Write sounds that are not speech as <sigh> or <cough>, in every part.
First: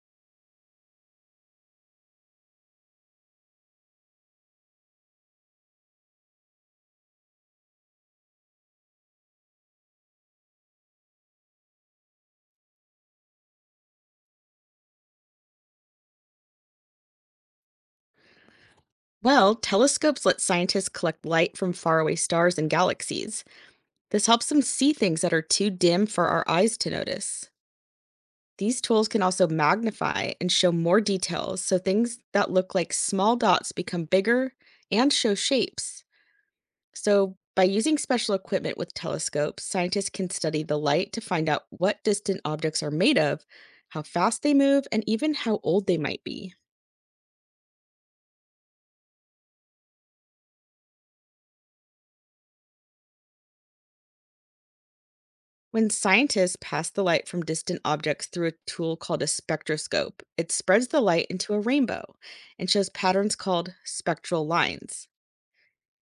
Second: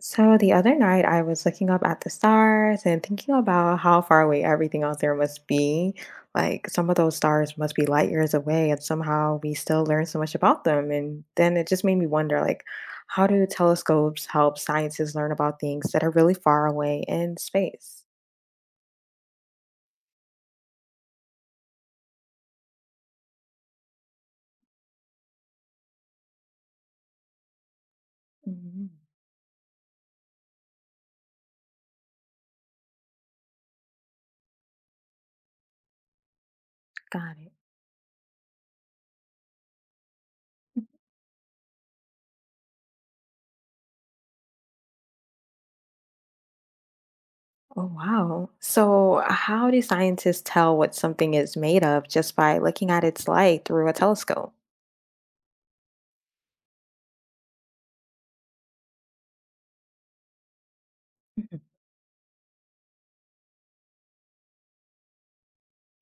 So the other night, I was looking up at the stars and thinking about how far away everything out there must be. Like some of those stars must be light years away, and somehow we still learn so much about them. And then it just made me wonder, how do telescopes help scientists learn about things that are really far away in space? Well, telescopes let scientists collect light from faraway stars and galaxies. This helps them see things that are too dim for our eyes to notice. These Mm, tools can also magnify and show more details, so things that look like small dots become bigger and show shapes. got So, it. by using special equipment with telescopes, scientists can study the light to find out what distant objects are made of, how fast they move, and even how old they might be. Oh, wow. So how do scientists tell what something is made of just by looking at its light through a telescope? When scientists pass the light from distant objects through a tool called a spectroscope, it spreads the light into Mhm. a rainbow and shows patterns called spectral lines.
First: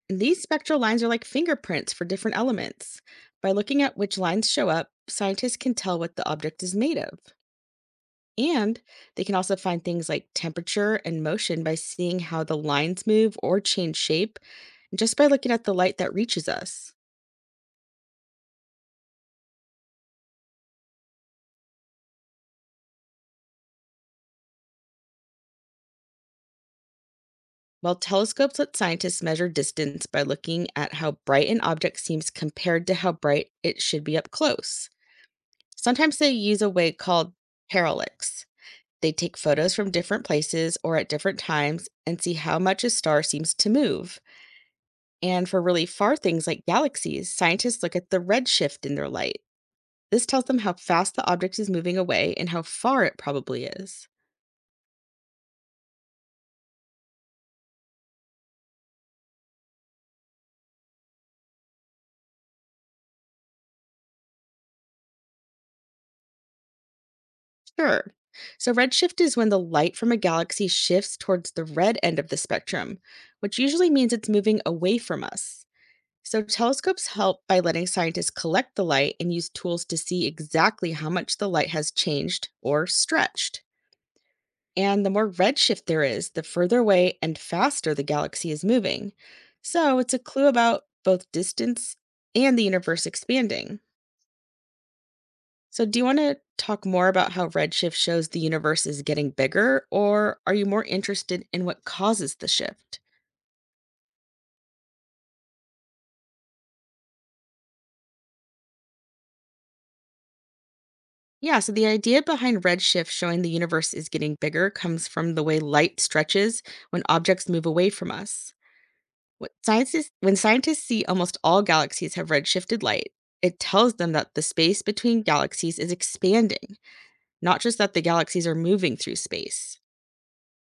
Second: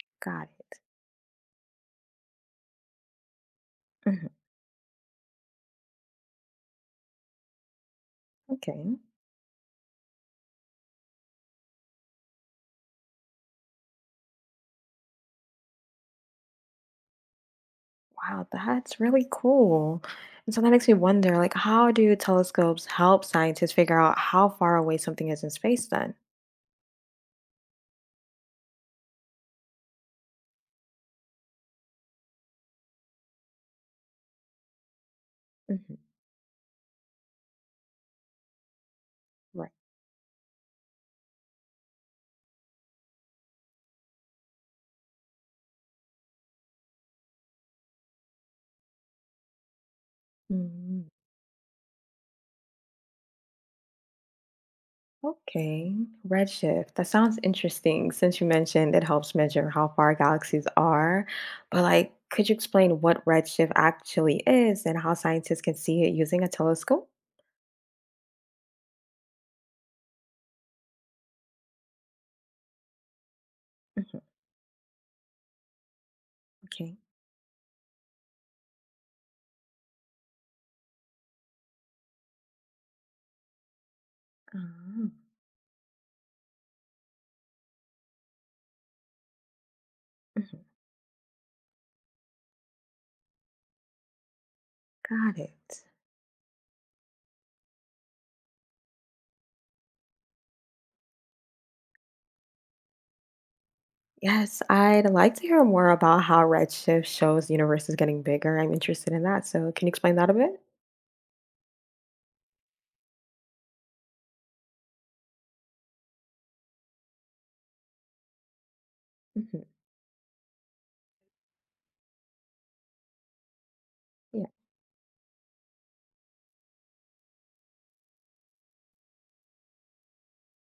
And these Got it. spectral lines are like fingerprints for different elements. By looking at which Mhm. lines show up, scientists can tell what the object is made of. And Okay. they can also find things like temperature and motion by seeing how the lines move or change shape, just by looking at the light that reaches us. Wow, that's really cool. And so that makes me wonder, how do telescopes help scientists figure out how far away something is in space then? While telescopes let scientists measure distance by looking at how bright an object seems compared to how bright it should be up close. Mhm. Sometimes they use a way called parallax. They take Right. photos from different places or at different times and see how much a star seems to move. And for really far things like galaxies, scientists look at the redshift in their light. This tells them how Mm. fast the object is moving away and how far it probably is. Okay, redshift. That sounds interesting since you mentioned it helps measure how far galaxies are. Could you explain what redshift actually is and how scientists can see it using a telescope? Sure. So redshift is when the light from a galaxy shifts towards the red end of the spectrum, which usually means Mhm. it's moving away from us. So Okay. telescopes help by letting scientists collect the light and use tools to see exactly how much the light has changed or stretched. And the Ah. more redshift there is, the further away and faster the galaxy is moving. So it's a clue Mhm. about both distance and the universe expanding. Got it. So, do you want to talk more about how redshift shows the universe is getting bigger, or are you more interested in what causes the shift? Yes, I'd like to hear more about how redshift shows the universe is getting bigger. I'm interested in that. So, can you explain that a bit? Yeah, so the idea behind redshift showing the universe is getting bigger comes from the way light stretches when objects move away from us. What Hmm. scientists, when scientists see almost all galaxies have redshifted light, it tells them that the Yeah. space between galaxies is expanding, not just that the galaxies are moving through space.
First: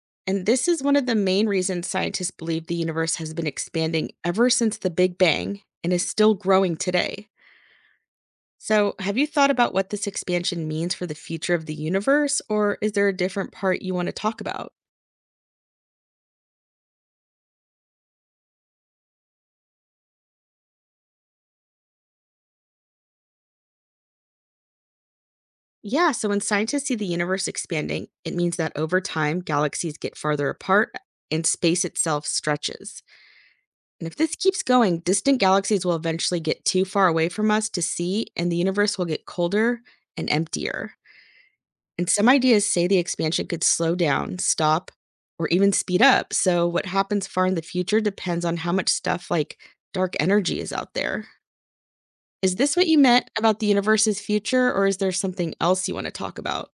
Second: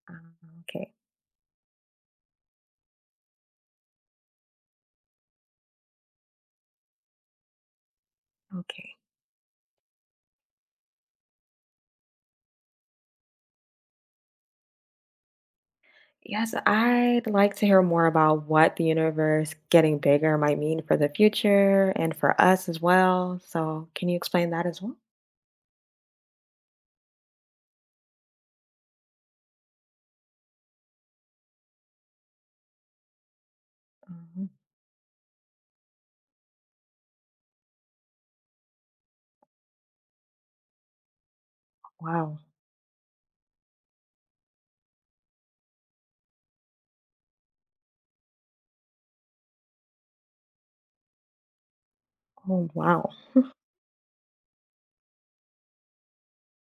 Ah. And this is Okay. one of the main reasons scientists believe the universe has been expanding ever since the Big Bang and is still growing today. So, Okay. have you thought about what this expansion means for the future of the universe, or is there a different part you want to talk about? Yes, I'd like to hear more about what the universe getting bigger might mean for the future and for us as well. So, can you explain that as well? Yeah, so when scientists see the universe expanding, it means that over time, galaxies get farther apart and space itself stretches. And if this Mhm. keeps going, distant galaxies will eventually get too far away from us to see, and the universe will get colder and emptier. And some Wow. ideas say the expansion could slow down, stop, or even speed up. So, what happens far in the future depends on how much stuff like dark energy is out there. Is Oh, this what you wow. meant about the universe's future, or is there something else you want to talk about?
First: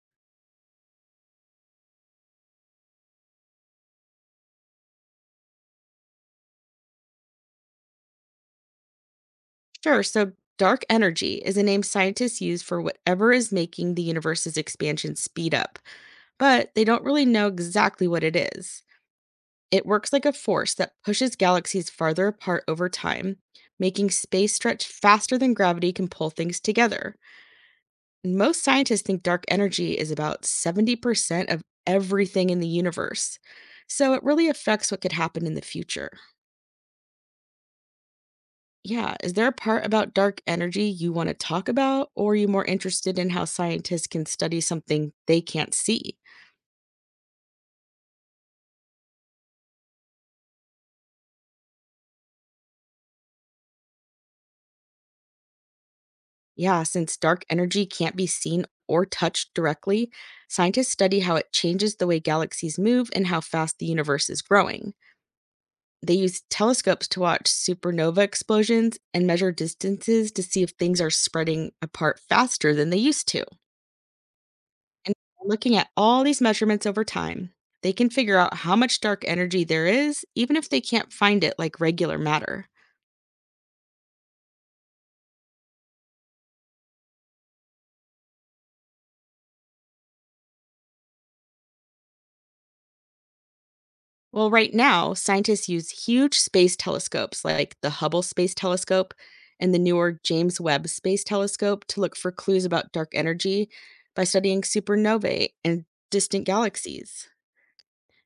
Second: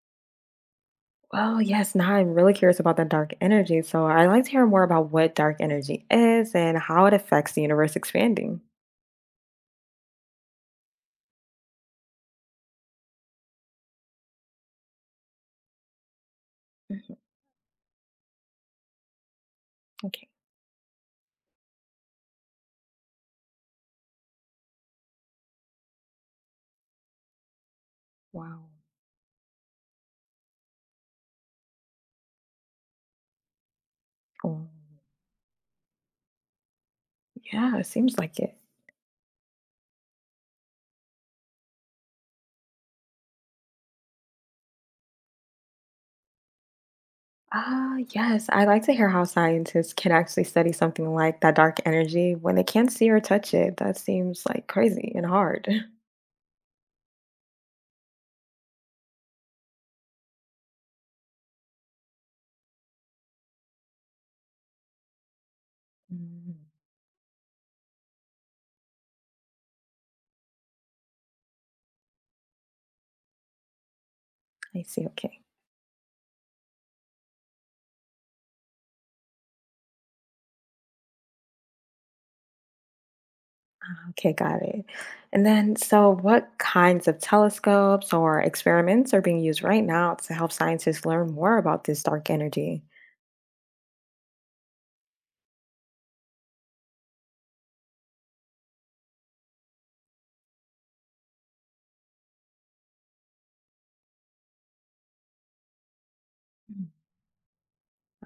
Well, yes, now I'm really curious about the dark energy. So, I'd like to hear more about what dark energy is and how it affects the universe expanding. Sure. So, dark energy is a name scientists use for whatever is making the universe's expansion speed up, but they don't Mhm. really know exactly what it is. It works like Okay. a force that pushes galaxies farther apart over time, making space stretch faster than gravity can pull things together. And most Wow. scientists think dark energy is about 70% of everything in the universe, so it really Oh, affects what could happen in the future. yeah, it seems like it. Yeah, is there a part about dark energy you want to talk about, or are you more interested in how scientists can study something they can't see? Ah, yes, I like to hear how scientists can actually study something like that dark energy when they can't see or touch it. That seems like crazy and hard. <laughs> Yeah, since dark energy can't be seen or touched directly, scientists study how it changes the way galaxies move and how fast the universe is growing. They use Mm. telescopes to watch supernova explosions and measure distances to see if things are spreading apart faster than they used to. I see. And Okay. looking at all these measurements over time, they can figure out how much dark energy there is, even if they can't find it like regular matter. Okay, got it. And then, so what kinds of telescopes or experiments are being used right now to help scientists learn more about this dark energy? Well, right now, scientists use huge space telescopes like the Hubble Space Telescope and the newer James Webb Space Telescope to look for clues about dark energy by studying supernovae and distant Mm. galaxies.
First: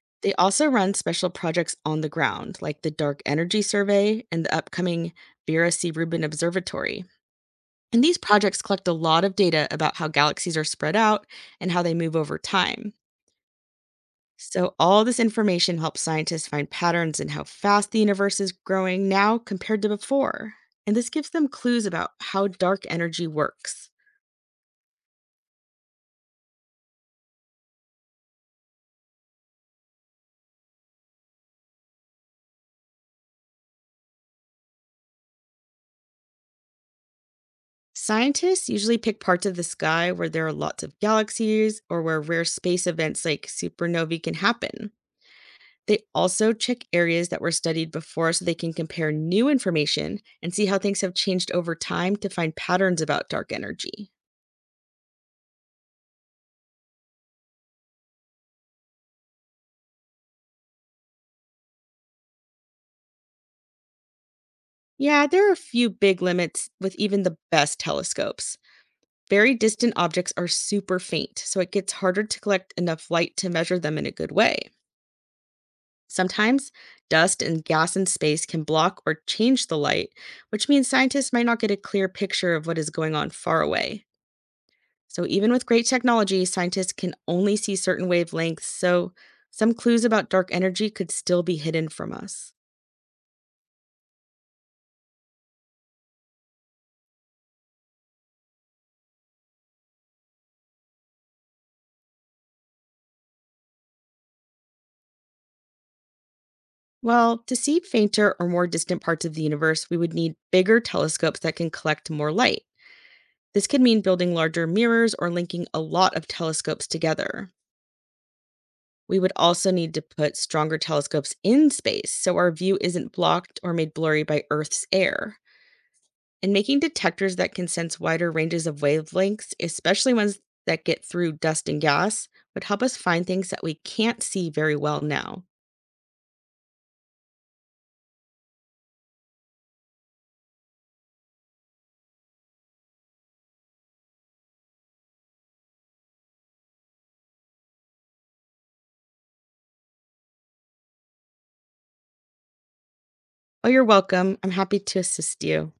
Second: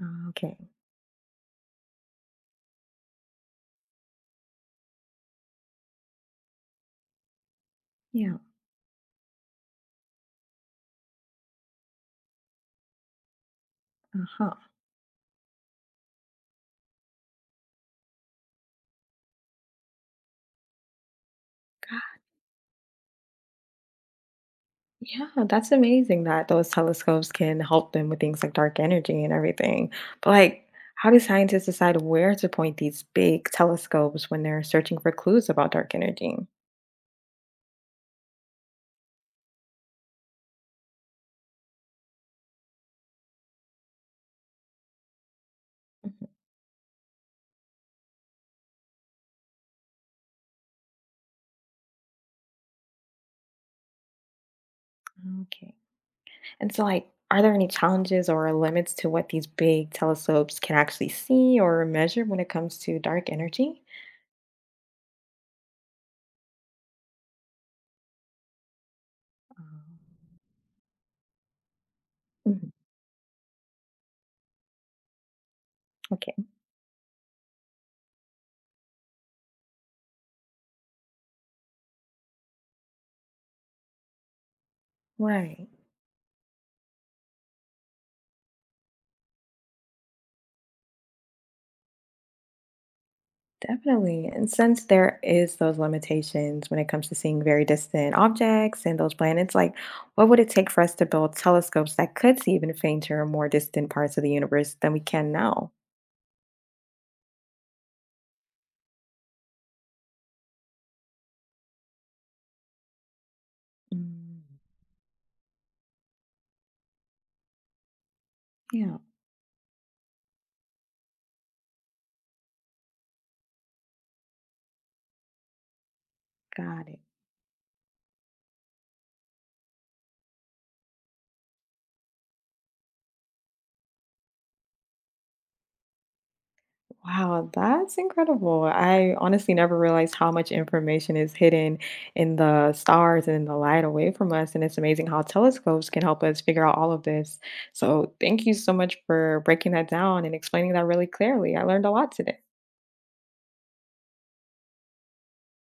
They Okay. also run special projects on the ground, like the Dark Energy Survey and the upcoming Vera C. Rubin Observatory. And these Yeah. projects collect a lot of data about how galaxies are spread out and how they move over time. Uh huh. So, all this information helps scientists find patterns in how fast the universe is growing now compared to before. And this gives them clues about how dark energy works. Yeah, that's amazing that those telescopes can help them with things like dark energy and everything. But like, how do scientists decide where to point these big telescopes when they're searching for clues about dark energy? Scientists usually pick parts of the sky where there are lots of galaxies or where rare space events like supernovae can happen. They also check areas that were studied before, so they can compare new information and see how things have changed over time to find patterns about dark energy. Mhm. Okay. Are there any challenges or limits to what these big telescopes can actually see or measure when it comes to dark energy? Yeah, there are a few big limits with even the best telescopes. Very distant Mhm. objects are super faint, so it gets harder to Mhm. collect enough light to measure them in a good way. Okay. Sometimes dust and gas in space can block or change the light, which means scientists might not get a clear picture of what is going on far away. So, even with Right. great technology, scientists can only see certain wavelengths, so some clues about dark energy could still be hidden from us. Definitely. And since there is those limitations when it comes to seeing very distant objects and those planets, what would it take for us to build telescopes that could see even fainter or more distant parts of the universe than we can now? Well, to see fainter or more distant parts of the universe, we would need bigger telescopes that can collect more light. This could mean building Mm. larger mirrors or linking a lot of telescopes together. Yeah, We would also need to put stronger telescopes in space so our view isn't blocked or made blurry by Earth's air. And making got it. detectors that can sense wider ranges of wavelengths, especially ones that get through dust and gas, would help us find things that we can't see very well now. Wow, that's incredible. I honestly never realized how much information is hidden in the stars and in the light away from us. And it's amazing how telescopes can help us figure out all of this. So, thank you so much for breaking that down and explaining that really clearly. I learned a lot today. Oh, you're welcome. I'm happy to assist you.